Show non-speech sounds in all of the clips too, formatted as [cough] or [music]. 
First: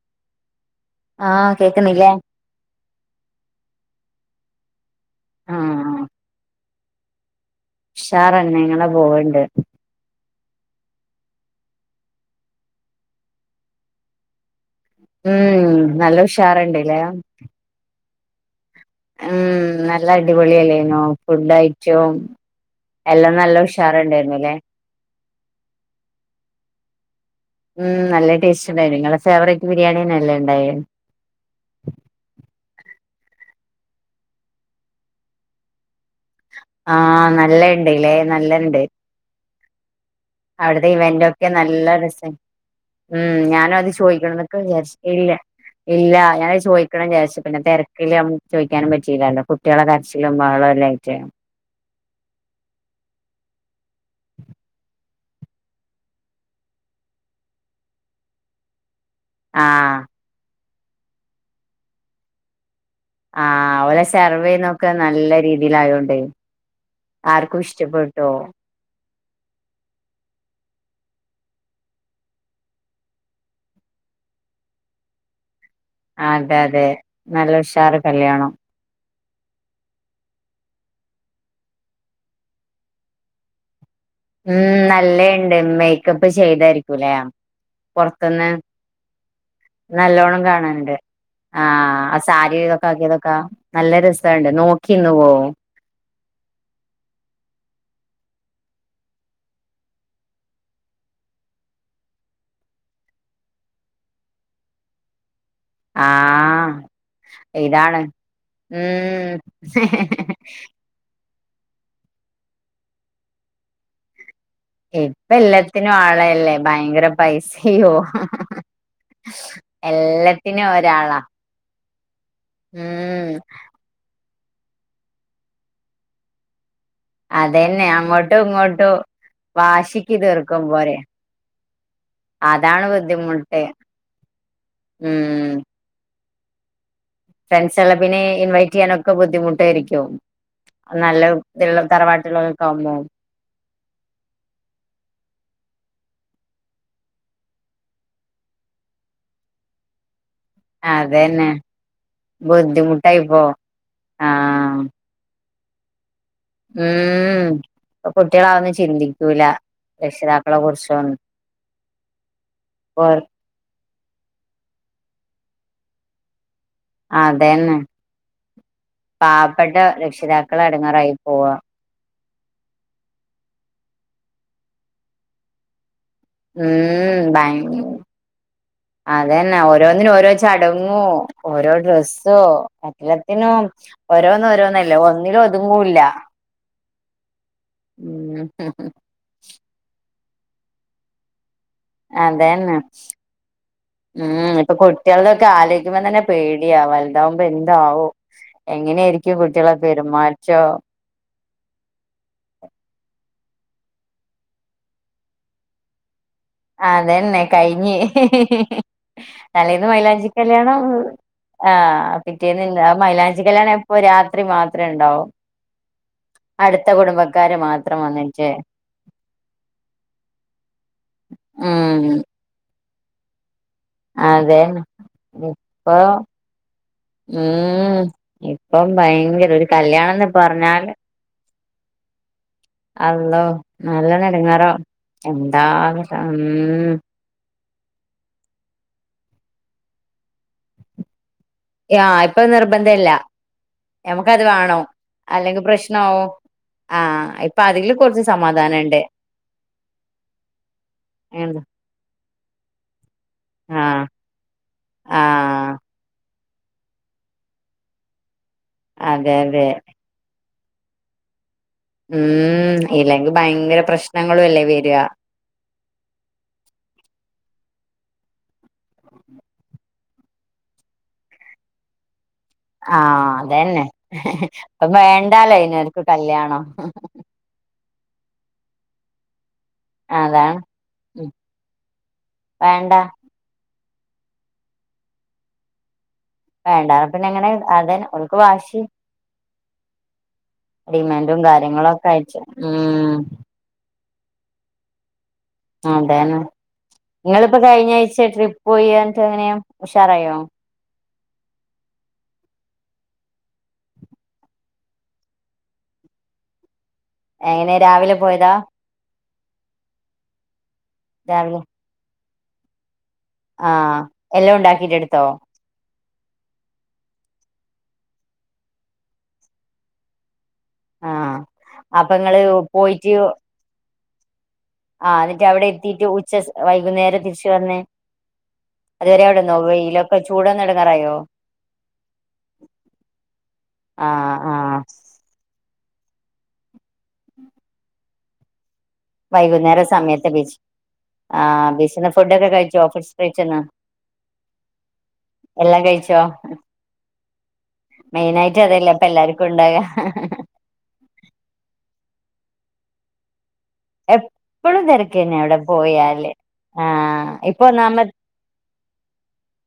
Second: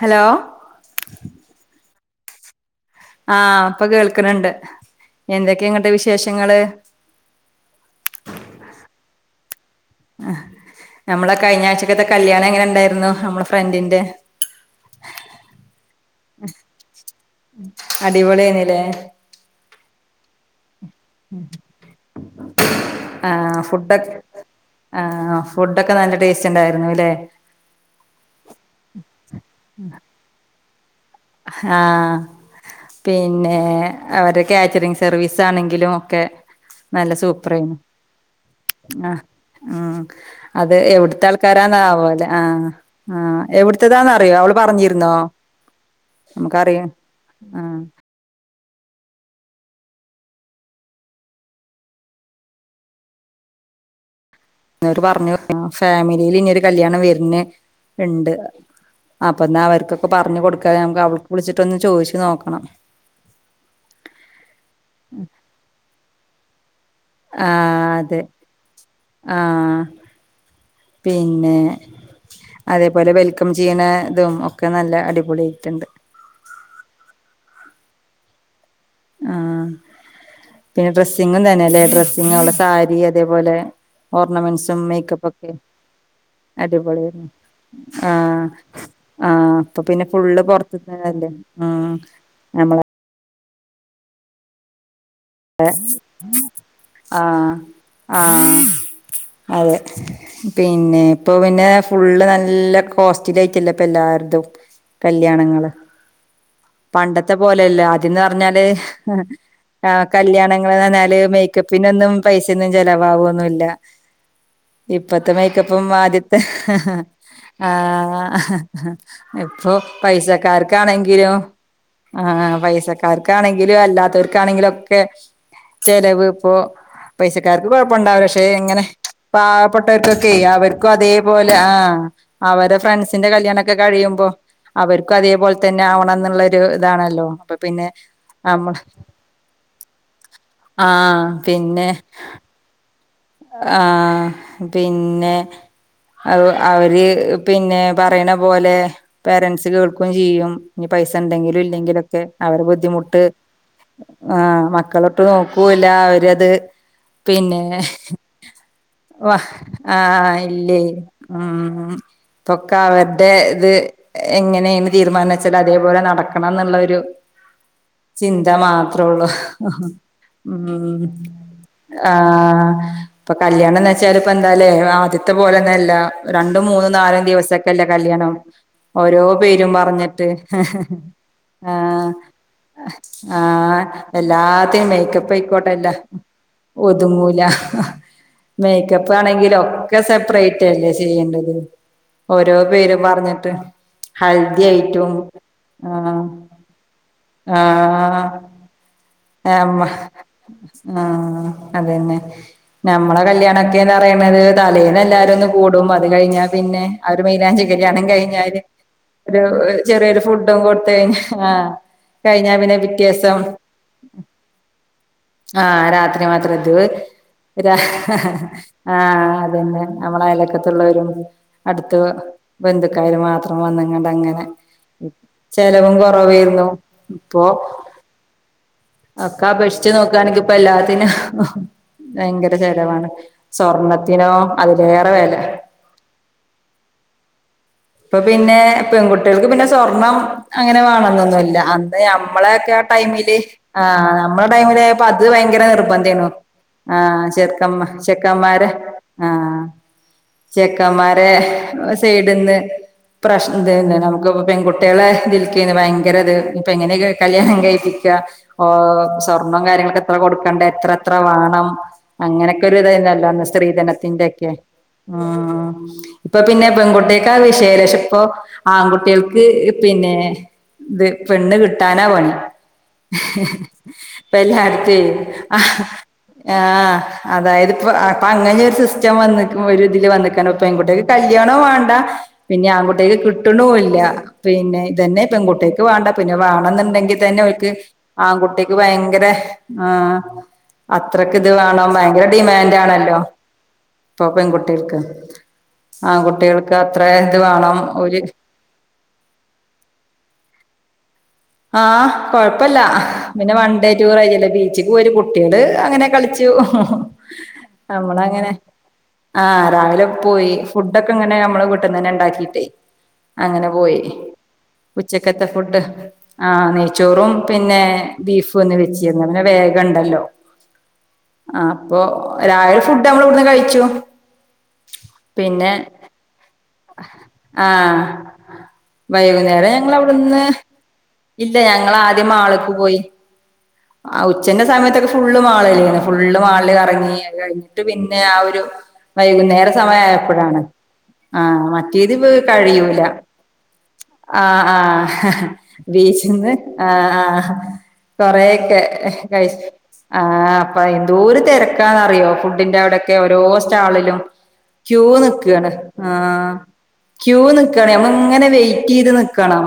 Hello ആഹ് കേക്ന്നില്ലേ? ആഹ് ഇപ്പൊ കേൾക്ണ് ണ്ട് എന്തൊക്കെ ഇങ്ങ്ട്ട് ആഹ് വിശേഷങ്ങള്? ഷാറന്നേ ഇങ്ങനെ പോവ്ണ്ട്. അഹ്, ഞമ്മളെ കഴിഞ്ഞാഴ്ചക്കത്തെ കല്യാണം എങ്ങനെണ്ടായിരുന്നു ഹമ്മളെ ഫ്രണ്ടിന്റെ? ഉം നല്ല ഉഷാറ്ണ്ട്ല്ലേ? അടിപൊളീ ആയിനീലേ ഉം നല്ല അടിപൊളിയല്ലേന്നൂ ഫുഡായിട്ടും എല്ലാം നല്ല ആഹ് ഫുഡൊക്ക്‌ ഉഷാറ്ണ്ടായിരുന്നുല്ലേ ആഹ് ഫുഡൊക്കെ നല്ല ടേസ്റ്റ് ഇണ്ടായിരുന്നൂല്ലെ? ഉം നല്ല ടേസ്റ്റ് ഇണ്ടായിനു ഇങ്ങളെ ഫേവറേറ്റ് ബിരിയാണിനെല്ലേ ഇണ്ടായേ ആഹ് പിന്നെ അവരെ കാറ്ററിങ് സർവീസ് ആണെങ്കിലും ഒക്കെ ആഹ് നല്ല ഇണ്ട്ല്ലേ നല്ലണ്ട്. ആഹ് ഉം അത് അവിട്ത്തെ എവിടുത്തെ ഇവന്റൊക്കെ നല്ല ആൾക്കാരാന്നാവോലെ രസണ്ട് ആഹ് ഉം ആഹ് ഞാനും അത് എവിടുത്തതാന്നറിയോ ചൊയ്ക്കണന്നൊക്കെ അവള് ക്കണം വിചാരിച്ചു പറഞ്ഞിരുന്നോ ഇല്ല ഇല്ല ഞാനത് നമുക്കറിയ ചോദിക്കണം വിചാരിച്ച് പിന്നെ ആഹ് തെരക്കില് ചോയിക്കാനും പറ്റിയിലാല്ലോ കുട്ടികളെ കരച്ചിലും ബഹളോം എല്ലായ്ട്ട്. അവര് പറഞ്ഞു പിന്നെ ഫാമിലീല് ഇനിയൊരു കല്യാണം വര്ണ് ഇണ്ട്. അപ്പൊ ഇന്നാ ആഹ് അവര്ക്കൊക്കെ പറഞ്ഞ് കൊടുക്കാന് ഞമ്മക്ക് അവൾക്ക് വിളിച്ചിട്ടൊന്ന് ചോദിച്ചു നോക്കണം. ആഹ് സെർവേയ്ന്നൊക്കെ നല്ല രീതിയിലായോണ്ടേ ആർക്കും ആഹ് അതെ ഇഷ്ടപ്പെട്ടോവും. ആഹ് പിന്നെ അതേപോലെ വെൽക്കം ചെയ്യ്ണ ഇതും ഒക്കെ നല്ല അടിപൊളിയ്ട്ട്ണ്ട്. ആഹ് അതെതേ നല്ല ഉഷാറ് കല്യാണം. ആഹ് പിന്നെ ഡ്രസ്സിങ്ങും തന്നേല്ലേ ഡ്രസ്സിങ്ങും ഓളെ സാരി അതേപോലെ ഉം ഓർണമെൻസും മേക്കപ്പൊക്കെ നല്ലേണ്ട് മേക്കപ്പ് അടി പൊളി ചെയ്തായിരിക്കൂലേ ആര്ന്നു ആഹ് പൊറത്ത്ന്ന് ആഹ് ഇപ്പൊ പിന്നെ ഫുള്ള് നല്ലോണം കാണാനുണ്ട് പൊറത്ത്തല്ലേ? ആഹ് ഞമ്മളെ റ്റിയതൊക്ക നല്ല രസാണ്ട് നോക്കിന്ന് പോവും. ഏഹ് ആഹ് ആഹ് അതെ. പിന്നെ ഇപ്പൊ പിന്നെ ഫുള്ള് നല്ല കോസ്റ്റ്ലി ആയിട്ടല്ലേ ഇപ്പൊ എല്ലാര്ത്തും കല്യാണങ്ങള് ആഹ് പണ്ടത്തെ പോലെല്ലാ ഇതാണ് ആദ്യന്ന് പറഞ്ഞാല് ആഹ് ഉം ആഹ് കല്യാണങ്ങള് എന്ന് പർഞ്ഞാല് മേക്കപ്പിനൊന്നും പൈസൊന്നും ചെലവാവൊന്നുല്ല. ഇപ്പ ഇപ്പത്തെ മേക്കപ്പും എല്ലാത്തിനും ആദ്യത്തെ ആളല്ലേ ഭയങ്കര പൈസയോ ആഹ് ആഹ് ഇപ്പൊ എല്ലാത്തിനും ഒരാളാ പൈസക്കാർക്കാണെങ്കിലും ആഹ് ഉം പൈസക്കാർക്കാണെങ്കിലും അല്ലാത്തോർക്കാണെങ്കിലൊ ക്കെ ചെലവ് ഇപ്പൊ പൈസക്കാർക്ക് അതന്നെ കൊഴപ്പണ്ടാവില്ല അങ്ങോട്ടും പക്ഷെ ഇങ്ങനെ ഇങ്ങോട്ടും വാശിക്ക് പാവപ്പെട്ടവർക്കൊക്കെ തീർക്കും അവർക്കും പോരെ അതേപോലെ ആ അവരെ അതാണ് ഫ്രണ്ട്സിന്റെ ബുദ്ധിമുട്ട് കല്യാണൊക്കെ കഴിയുമ്പോ അവര്ക്കും ഉം അതേപോലെ തന്നെ ആവണംന്ന്ള്ളരു ഇതാണല്ലോ? ഫ്രണ്ട്സെല്ലാം പിന്നെ നമ്മള് ഇൻവൈറ്റ്യ്യാനൊക്കെ ബുദ്ധിമുട്ടായിരിക്കും നല്ല ആഹ് ഇത്ള്ള പിന്നെ തറവാട് ക്കാവുമ്പോ ആഹ് പിന്നെ അവ അവര് പിന്നെ പറയണ പോലെ പേരൻ്റ്സ് കേൾക്കൂം ചെയ്യും. ഇഞ്ഞി അതന്നെ പൈസണ്ടെങ്കിലും ഇല്ലെങ്കിലൊക്കെ അവരെ ബുദ്ധിമുട്ട് ബുദ്ധിമുട്ടായിപ്പോ ആഹ് മക്കള് ള് നോക്കൂല്ല അവരത് ഉം പിന്നെ ഇപ്പൊ കുട്ടികളതൊന്നും വാ ചിന്തിക്കൂല ആഹ് രക്ഷിതാക്കളെ ഇല്ലേയ് കുറിച്ചൊന്നും ഉം ഇപ്പൊക്കെ ഇപ്പൊ അവരുടെ ഇത് എങ്ങനേണ് തീരുമാനച്ചാല് അതേപോലെ നടക്കണന്ന്ള്ളൊരു രു അതന്നെ ചിന്ത മാത്രൊള്ളൂ പാവപ്പെട്ട രക്ഷിതാക്കൾ ഉം എടങ്ങേറായി പോവാ ആഹ് ഇപ്പൊ കല്യാണംന്ന്ച്ചാല് ഇപ്പൊന്താലേ ആദ്യത്തെ പോലൊന്നല്ല. രണ്ടും മൂന്നും നാലും ഉം ദിവസൊക്കെല്ലേ ഭയ കല്യാണം ഓരോ അതന്നെ പേരും ഓരോന്നിനും പറഞ്ഞിട്ട് ഓരോ ചടങ്ങോ ഓരോ ആഹ്. ഡ്രസ്സോ എല്ലാത്തിനും ആഹ് ഓരോന്ന് എല്ലാത്തിം ഓരോന്നല്ലേ ഒന്നിലും മേക്കപ്പയ്ക്കോട്ടല്ല ഒതുങ്ങൂല്ല ഒതുങ്ങുല ഉം മേക്കപ് പ്പാണെങ്കിലൊക്കെ സെപ്രേറ്റല്ലേ ചെയ്യേണ്ടത് ഓരോ അതെന്നെ പേരും പറഞ്ഞിട്ട് ഉം ഹൽദി ഇപ്പൊ ആയിട്ടും കുട്ട്യാൾക്കൊക്കെ ആലോയ്ക്കുമ്പോ തന്നെ ആഹ് പേടി പേടിയാ വൽതാവുമ്പോ എന്താവും ആഹ് എങ്ങനെയിരിക്കും കുട്ട്യളെ ആഹ് പെരുമാറ്റം ആഹ് അതെന്നെ ഞമ്മളെ കല്യാണക്കെന്നറിയണത് തലേന്ന് എല്ലാരൊന്ന് കൂടും അത് കഴിഞ്ഞാ പിന്നെ ആ ഒരു അതന്നെ മൈലാഞ്ചി കഴിഞ്ഞ് കല്യാണം കഴിഞ്ഞാല് ഒരു തലേന്ന് ചെറിയൊരു മൈലാഞ്ചി ഫുഡും കല്യാണം കൊടുത്തഴ്ഞ്ഞാല് ആഹ് കയിഞ്ഞാ പിന്നെ പിറ്റേന്ന് പിറ്റേസം മൈലാഞ്ചി കല്യാണം എപ്പോ രാത്രി മാത്രേ ഉണ്ടാവൂ ആഹ് രാത്രി മാത്രം അടുത്ത കുടുംബക്കാര് എതും മാത്രം വന്നിട്ട് ആഹ് അതന്നെ നമ്മളഅയലക്കത്തുള്ളോരും അടുത്ത ഉം ബന്ധു ക്കാര് മാത്രം വന്ന്ങ്ങാണ്ടങ്ങനെ അതെ ചെലവും ഇപ്പൊ കൊറവെയ്ന്നു ഇപ്പൊ ഉം ഇപ്പം ഭ ഒക്കെ അപേക്ഷിച്ച് നോക്കാണെങ്കിപ്പെല്ലാത്തിനും ഭയങ്കര ചെലവാണ് അള്ളോ നല്ലോണം സ്വർണത്തിനോ അതിലേറെ വെല അം ഇപ്പൊ പിന്നെ പെൺകുട്ടികൾക്ക് പിന്നെ സ്വർണം അങ്ങനെ വേണംന്നൊന്നുല്ല അന്ന് ആ ഇപ്പൊ ഞമ്മളൊക്കെ ആ നിർബന്ധല്ല ടൈമില് ആഹ് നമുക്കത് നമ്മളെ വേണം ടൈമില് പ്പത് അല്ലെങ്കിൽ ഭയങ്കര നിർബന്ധെനു പ്രശ്നാവും ആഹ് ഇപ്പൊ ചെർക്കമ്മ അതില് കുറച്ച് ചെക്കമ്മാരെ സമാധാനണ്ട് ആഹ് ചെക്കന്മാരെ ആഹ് സൈഡിന്ന് പ്രശ്നം തന്നെണ് നമുക്ക്പ്പൊ പെൺകുട്ട്യാളെതിൽക്കിന്ന് ആഹ് ഭ ഭയങ്കരത് പ്പെങ്ങനെലൊരു കല്ല്യാണം കഴിപ്പിക്ക ഓഹ് അതെ സ്വർണം അതെ കാര്യങ്ങളൊക്കെ എത്ര കൊടുക്കണ്ടെ എത്ര എത്ര വാണം അങ്ങനൊക്കൊരു ഉം ഇതയ്ന്നല്ലോ ഇല്ലെങ്കി അന്ന് ഭയങ്കര പ്രശ്നങ്ങളും സ്ത്രീധനത്തിന്റെക്കെ അല്ലേ വരാ ഉം ഇപ്പൊ പിന്നെ പെൺകുട്ട്യെക്കാ വിശയലേഷം ഇപ്പൊ ആൺകുട്ട്യേക്ക് പിന്നെ ഇത് പെണ്ണ് കിട്ടാനാ പണി ആഹ് അതന്നെ ഇപ്പം പ്പെല്ലാര്‌ക്കേ വേണ്ടാലോ അയിനോർക്ക് കല്യാണം ആഹ് അതായത്പ്പോ ഇപ്പങ്ങനിം ഒരു സിസ്റ്റം വന്ന്ക്കുമ്പഴ് രു തീല് വന്ന്ക്കാണ് അതാണ് പെങ്കുട്ട്യാക്ക് ഉം കല്യാണോം വാണ്ട പിന്നിം വേണ്ട ആങ്കുട്ട്യാക്ക് കിട്ട്ണുല്ല്യ പിന്നെ ഇതന്നെ പെങ്കുട്ട്യ ക്ക് വാണ്ടപിന്നെ വേണ്ടാ പിന്നെ വാണംന്നുണ്ടെങ്കിതന്നെ എങ്ങനെ ഓൽക്ക് അതന്നെ ഓൾക്ക് ആങ്കുട്ടിക്ക് വാശി ഭയങ്കര ആഹ് ഡിമാൻഡും അത്രക്ക്ത് വേണോ കാര്യങ്ങളൊക്കെ ഭയങ്കര ആയിട്ട് ഉം ഡിമാൻഡാണല്ലോ ഇപ്പൊ പെങ്കുട്ടേൾക്ക് അതന്നെ ആങ്കുട്ടേൾക്ക് അത്ര ഇത് വാണം ഒരു പോയേന്ന്ട്ട്ങ്ങനെയെ ഉഷാറായോ? ആഹ് കൊഴപ്പല്ല പിന്നെ വൺ ഡേ ടൂറായ്ര്യല്ലേ ബീച്ചിക്ക് പോരും കുട്ട്‌യേള് അങ്ങനെ കളിച്ച് എങ്ങനെ രാവിലെ പോയതാ നമ്മളങ്ങനെ ആഹ് രാവിലെ പോയി ഫുഡൊക്കെങ്ങനെ രാവിലെ നമ്മള് ഇ വട്ന്നന്നെണ്ടാക്കിട്ടേ അങ്ങനെ പോയി ആഹ് എല്ലാം ഉണ്ടാക്കിട്ട് എടുത്തോ ഉച്ചക്കത്തെ ഫുഡ് ആഹ് നെയ്ച്ചോറും പിന്നെ ബീഫും ഇന്ന് വെച്ചിര്ന്നു ങ്ങനെ വേഗണ്ടല്ലോ ആഹ് ആഹ്പ്പൊ അപ്പൊ നിങ്ങള് രാവിലെ ഫുഡ് പോയിട്ട് നമ്മളവിട്ന്ന് കഴിച്ചു ആഹ് എന്നിട്ട് അവിടെ പിന്നെ എത്തീട്ട് ഉച്ചസ് വൈകുന്നേരം തിരിച്ചു വന്നേ ആഹ് അതുവരെ അവിടെന്നോ വൈകുന്നേരം ഞങ്ങൾ വെയിലൊക്കെ അവിടുന്ന് ചൂടെന്ന് എട്ങ്ങേറായോ? ഇല്ല ഞങ്ങളാദ്യം മാള്ക്ക് പോയി ആഹ് ഉച്ചന്റെ സമയത്തൊക്കെ ഫുള്ള് മാളിലേനി ഫുള്ള് മാൾൽ കറങ്ങി കഴിഞ്ഞിട്ട് പിന്നെ ആ ഒരു വൈകുന്നേര വൈകുന്നേരം സമയത്ത് ബീച്ച് സമയായപ്പഴാണ് ആഹ് മറ്റേതി കഴിയൂല പീച്ചന്ങാ ആഹ് ആഹ് കഴിച്ചോ ബീച്ച്ന്ന് ആഹ് ആഹ് മെയിനായിട്ട് കൊറേക്കെ അതല്ലേ ഇപ്പ എല്ലാർക്കും കഴ്ച് ഉണ്ടാക ആഹ് പ്പൊ എന്തോരു തിരക്കാന്നറിയോ ഫുഡിന്റെ അവിടെക്കെ ഓരോ സ്റ്റാളിലും എപ്പഴും ക്യൂ തിരക്കന്നെ അവിടെ നിക്കാണ് ആ പോയാല് ആഹ് ക്യൂ ഇപ്പൊ നിക്കാണ് ഒന്നാമ നമ്മ്ൾങ്ങനെ വെയ്റ്റ് ത് നിക്കണം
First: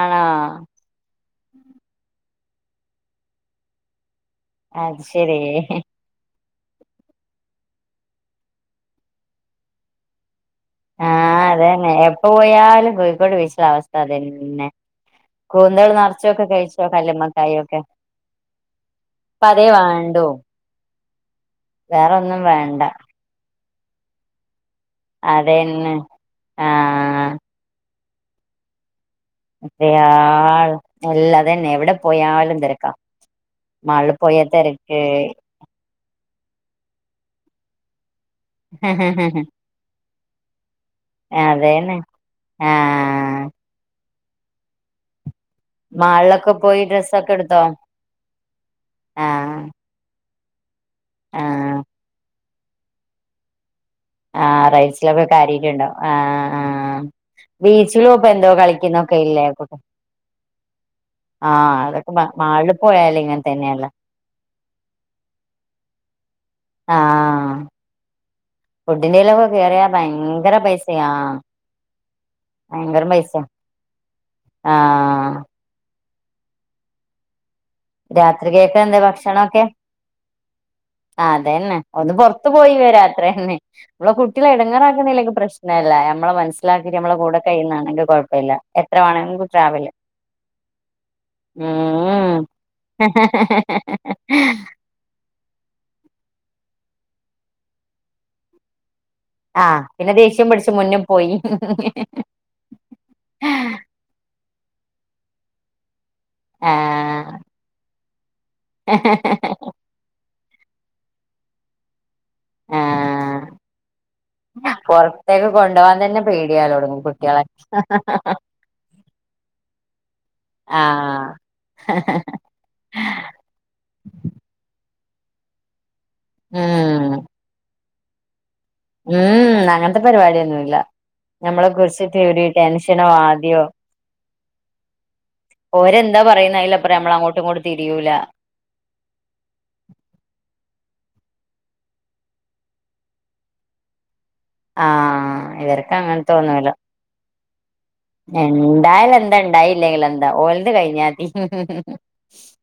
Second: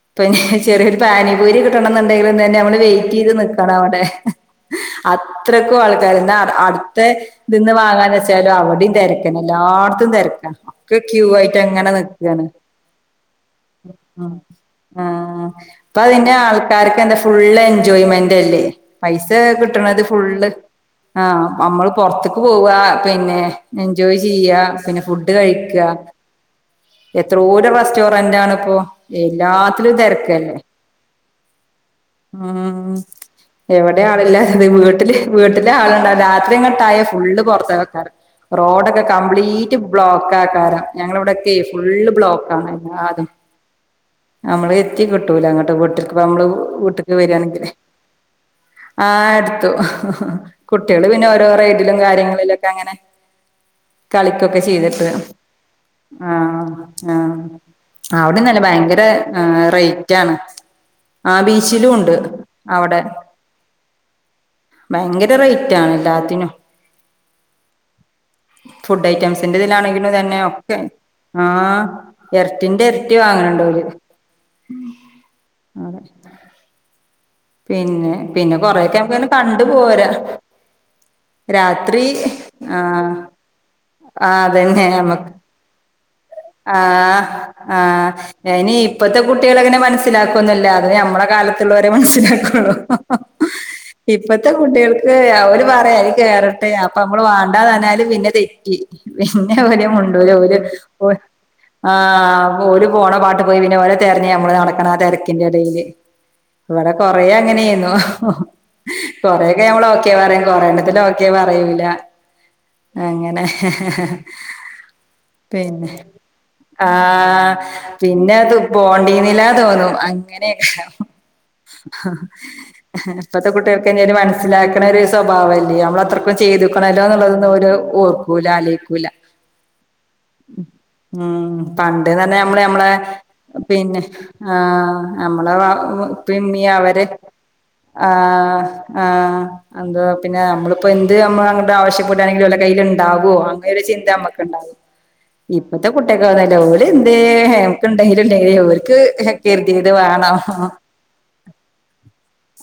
ആണോ ചെറിയൊരു പാനി പൂരി കിട്ടണം എന്നുണ്ടെങ്കിലുംന്നെ നമ്മള് വെയിറ്റ് ചെയ്ത് നിക്കണം അവിടെ അത് ശരി അത്രയ്ക്കും ആൾക്കാർന്താ മത്തെ ഇതിന്ന് വാങ്ങാന്ന് വെച്ചാലും അവിടെയും തിരക്കന്നെ എല്ലായിടത്തും തിരക്കാ ഒക്കെ ക്യൂ ആഹ ആയിട്ട് അത അങ്ങനെ തന്നെ എപ്പ നിക്കാണ് പോയാലും കോഴിക്കോട് ബീച്ചുള്ള അവസ്ഥ അതന്നെ ആ കൂന്തൾ അപ്പൊ അതിന്റെ നിറച്ചൊക്കെ കഴിച്ചോ ആൾക്കാർക്ക് എന്താ ഫുള്ള് കല്ലുമ്മക്കായ ഒക്കെ എൻജോയ്മെന്റ് അല്ലേ പൈസ അപ്പൊ അതേ കിട്ടണത് വേണ്ടു ഫുള്ള് ആഹ് നമ്മള് പുറത്തേക്ക് വേറൊന്നും പോവ വേണ്ട പിന്നെ എൻജോയ് ചെയ്യ പിന്നെ ഫുഡ് കഴിക്ക അതന്നെ ആഹ് എത്രോര റെസ്റ്റോറന്റ്ണ ഇപ്പോ എല്ലാത്തിലും തിരക്കല്ലേ എല്ലാതന്നെ എവിടെ പോയാലും തിരക്കാ ഉം എവിടെ മാളിൽ ആളില്ല പോയാ തിരക്ക് വീട്ടില് വീട്ട രാത്രി അങ്ങോട്ടായ ഫുള് പുറത്ത വെക്കാറ് റോഡൊക്കെ കപ്ലീറ്റ് ബ്ലോക്ക് ആക്കാരം ഞങ്ങള ഇവിടെൊക്കെ അതന്നെ ഫുള് ബ്ലോക്ക് ആണ് അതും ആഹ് നമ്മള് എത്തി കിട്ടൂല അങ്ങട്ട് കേ വട്ടി നമ്മള് മാളിലൊക്കെ പോയി വീട്ടക്ക് ഡ്രസ്സൊക്കെ എടുത്തോ വരുയാണെങ്കില്േ ആഹ് എടുത്തു കുട്ട്യാള് പിന്നെ ഓരോ ആഹ് റെയ്ഡിലും കാര്യങ്ങളിലൊക്കെ അങ്ങനെ ആ കളിക്കൊക്കെ ചെയ്തിട്ട് റൈഡ്സിലൊക്കെ കാര്യായിട്ടുണ്ടാവും ആ ആ ആഹ് ആഹ് ബീച്ചിലും ഇപ്പൊ എന്തോ അവിടന്നല്ലേ ഭയങ്കര കളിക്കുന്നൊക്കെ ഇല്ലേ ആഹ് കുട്ടി. റൈറ്റ് ആണ് ആഹ് ആ ബീച്ചിലും അതൊക്കെ ഉണ്ട് മാളില് അവിടെ പോയാല് ഇങ്ങനെ തന്നെയല്ലേ ഭയങ്കര റേറ്റ് ആണ് എല്ലാത്തിനും ആ ഫുഡ് ഫുഡിന്റെലൊക്കെ ഐറ്റംസിന്റെ കേയറിയാ ഇതിലാണെങ്കിലും തന്നെ ഭയങ്കര ഒക്കെ പൈസയാ ആഹ് ഇരട്ടിന്റെ ഭയങ്കര ഇരട്ടി പൈസയാ വാങ്ങണുണ്ട് ആഹ് അതെ പിന്നെ പിന്നെ രാത്രികേക്ക് കൊറൊക്കെ എന്താ നമക്ക്ങ്ങനെ കണ്ടു പോരാ ആഹ് അതന്നെ രാത്രി ഒന്ന് പുറത്തത്ത് പോയി ആഹ് വേരാത്ര തന്നെ നമ്മള ആഹ് കുട്ടികളെ അതന്നെ നമ്മക്ക് ഇടങ്ങാറാക്കുന്നതിലൊക്കെ പ്രശ്നം ഇന്നല്ല നമ്മെ മനസ്സിലാക്കിട്ട് നമ്മള ആഹ് കൂടെ ആഹ് കഴ്യുന്നാണെങ്കിൽഴപ്പല്ല എത്ര വേണങ്കിലും ട്രാവല് മനസ്സിലാക്കന്നല്ല അത് നമ്മടെ കാലത്തുള്ളവരെ ഉം മനസിലാക്കുള്ളൂ ഇപ്പത്തെ കുട്ടികൾക്ക് അവര് പറയാല് കേയറട്ടെ അപ്പൊ നമ്മള് വാണ്ടാതന്നാല് പിന്നെ തെറ്റി പിന്നെ ആ ഒര് പിന്നെ മുണ്ടൂല ദേഷ്യം ഒര് പിടിച്ച് മുന്നിൽ പോയി ആഹ് ഒരു പോണ പാട്ട് പോയി പിന്നെ ഓലെ തിരഞ്ഞ നമ്മള് നടക്കണ ആ തിരക്കിന്റെ ഇടയില് ഇവിടെ കൊറേ ആഹ് അങ്ങനെെയന്നു കൊറേ ക്കെ നമ്മള് ഓക്കെ പറയും കൊറയണത്തി ക്കെ പറയൂല അങ്ങനെ ആഹ് പുറത്തേക്ക് പിന്നെ കൊണ്ടുപോകാൻ തന്നെ പേടിയാ തുടങ്ങും കുട്ടികളെ ആഹ് പിന്നെ അത് പോണ്ടീന്നിലാ തോന്നു അങ്ങനെണ് ആഹ് ഇപ്പത്തെ കുട്ടികൾക്ക് ഇ ഒരു മനസ്സിലാക്കണ ഒരു സ്വഭാവല്ലേ നമ്മളത്ര ചെയ്തുക്കണല്ലോ ഉം എന്നുള്ളതന്ന ഓർക്കൂല്ലാല ഉം ഉം അങ്ങനത്തെ പരിപാടിയൊന്നുല്ല ഉം പണ്ട് തന്നെ നമ്മള് മ്മളെ ആദ്യോ പിന്നെ ആഹ് നമ്മളെ ഓരെന്താ പറയുന്ന പിന്നി അതിലപ്പുറം അവരെ നമ്മൾ അങ്ങോട്ടും ഇങ്ങോട്ടും തിരിയൂല ആഹ് ആഹ് എന്തോ പിന്നെ നമ്മളിപ്പോ എന്ത്മ്മ അങ്ങ് ആവശ്യപ്പെട്ടാണെങ്കില വല്ല കയ്യിൽണ്ടാവോ അങ്ങനെ ഒരു ചിന്ത നമ്മക്ക് ആഹ് ഇപ്പത്തെ ഇവർക്ക് കുട്ടിയക്കെ അങ്ങനത്തെ വന്നല്ലേ ഒന്നുമില്ല ഓല് എന്തേ ണ്ടായലണ്ട അവർക്ക് കരുതിയ്ത് വേണോ കയ്ഞ്ഞാതി ഉം ഉം ഉം ഉം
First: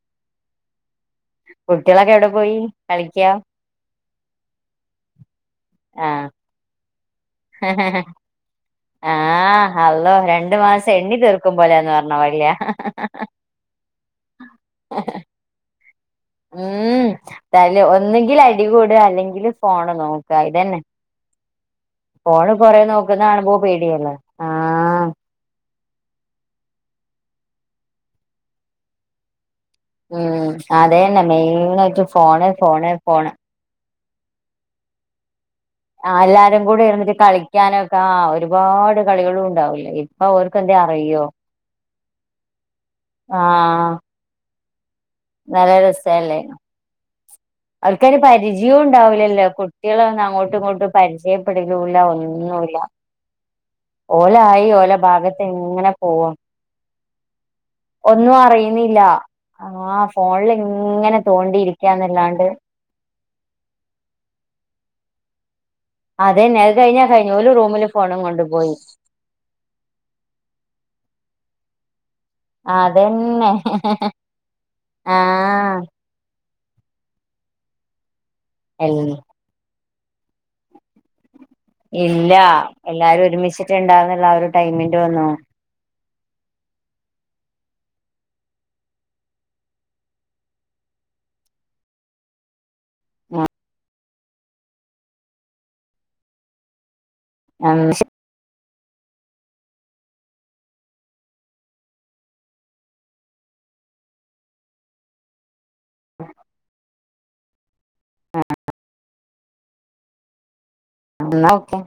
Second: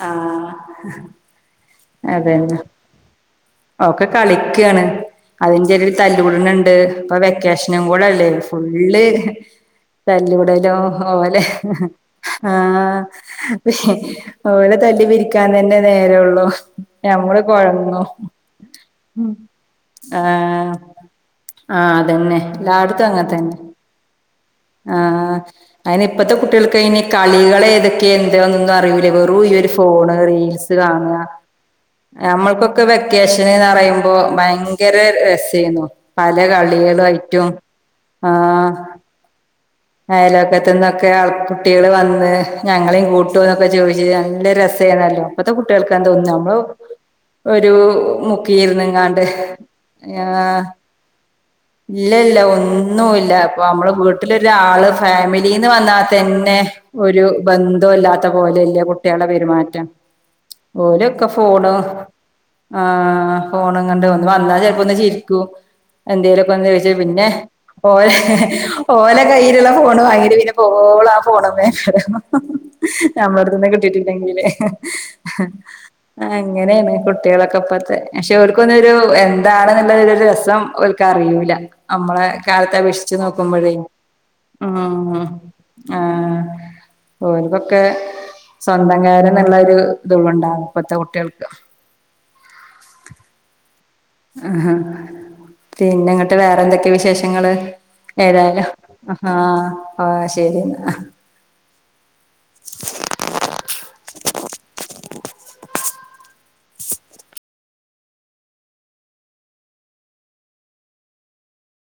ആഹ് ട്ടികളൊക്കെ എവിടെ പോയി കളിക്ക ഒക്കെ കളിക്ക്യാണ് അതിന്റെ ഇടക് ആഹ് തല്ലൂടണണ്ട് പ്പൊ വെക്കേഷനും കൂടെല്ലെ ഫുള്ള് ആഹ് അള്ളോ രണ്ടു തല്ലുടലു മാസം എണ്ണി ഓലെ തീർക്കും പോലെന്ന് പറഞ്ഞ പോലെയാ ആഹ് ഓലെ തല്ലി പിരിക്കാൻ തന്നെ നേര ള്ളു. ഉം ഞമ്മള് തല്ല് കൊയങ്ങു ഒന്നുകിൽ അടി കൂടുക അല്ലെങ്കിൽ ഫോണ് നോക്കുക ആഹ്. ഇതന്നെ ആഹ് അതന്നെ ഫോണ് കൊറേ എല്ലാട്ത്തും നോക്കുന്ന കാണുമ്പോ അങ്ങത്തന്നെ പേടിയല്ലേ ആഹ് അയ്ന് പ്പത്തെ കുട്ടിൾക്ക് ഐന് കളികള് ഏതൊക്കെ എന്ത് ന്നോന്നും അറിയില്ല വെറും ഈ ഒര് ഫോണ് ഉം റീൽസ് കാണ. [unintelligible] നമ്മൾക്കൊക്കെ ഫോണ് ഫോണ് വെക്കേഷന് ന്നറിയുമ്പോ ഭയങ്കര രസേന്നു ആ പല എല്ലാരും കൂടി ഇര്ന്ന്ട്ട് കളികളായിട്ടും കളിക്കാനൊക്കെ ആ ആഹ് ഒരുപാട് കളികളുണ്ടാവും അയലോക്കത്ത്ന്നൊക്കെ കുട്ട്യാള് വന്ന് ഞങ്ങളീം കൂട്ടോന്നൊക്കെ ആഹ് ചോയ്ച്ച് നല്ല രസേന്നല്ലോ പത്തെ നല്ല കുട്ട്യാൾക്കാ തോന്ന് രസല്ലേ ഞമ്മളു ഒരു അവർക്കൊരു പരിചയവും മുക്കിര്ന്ന് ങ്ങാണ്ട് ഉണ്ടാവില്ലല്ലോ കുട്ടികളൊന്നും ഞാ അങ്ങോട്ടും ഇങ്ങോട്ടും പരിചയപ്പെടലൂല്ല ഇല്ലല്ല ഒന്നുല്ല ഇപ്പമ്മള് ഓലായി വീട്ടിലൊരാള് ഓല ഭാഗത്ത് ഫാമിലിന്ന് ഇങ്ങനെ വെന്നാ പോവാ തെന്നെ ഒരു ബന്ധവും ഇല്ലാത്ത പോലല്ലെ കുട്ട്യാളെ പെരുമാറ്റം ആ ഫോൺല്ന് ങ്ങനെ തോണ്ടിയിരിക്കന്നല്ലാണ്ട് ആ ഫോണും കണ്ട് ഒന്ന് വന്നാ ചെൽപ്പൊന്ന് ചിരിക്കും എന്തേലു അതന്നെ പ്പൊന്ന് അത് ചോയ്ച്ച് കഴിഞ്ഞാ പിന്നെ കഴിഞ്ഞു ഓല് റൂമില് ഓലെ ഫോണും കൊണ്ട് പോയി ഓലെ കയ്യിലുള്ള ഫോണ് വാങ്ങിട്ട് പിന്നെ പോവോളം ആ ഫോണ്മ്മേ ക്കാരം അതന്നെ ഞമ്മളെട്ത്ത് ന്ന് കിട്ടിട്ടില്ലെങ്കില് ആഹ് അങ്ങനെണ് കുട്ട്യേളൊക്കെപ്പത്തെ പക്ഷെ ഓര്ക്കൊന്നൊരു എൽ എ താണ്ന്ന് ള്ളൊരു ര് രസം ഓൽക്ക് അറിയൂല അമ്മളെ ഇല്ല കാലത്തപേക്ഷിച്ച് എല്ലാരും നോക്കുമ്പഴേ ഒരുമിച്ചിട്ടുണ്ടാവുന്നുള്ള ആ ഒരു ടൈമിന്റെ ഒന്നും ഉം ആ ഓര്ക്കൊക്കെ സ്വന്തം കാര്യം ന്നുള്ളോരു ത്ങൊണ്ടാ ഇപ്പത്തെ കുട്ട്യാൾക്ക് ആ ആഹാ പിന്നെങ്ങട്ട് വേറെ ന്തൊക്കെ വിശേഷങ്ങള് ഏതായാലും ഹ ഹ ആ ശെരി ന്നാ [inaudible] ആ ന്നാ ഓക്കെ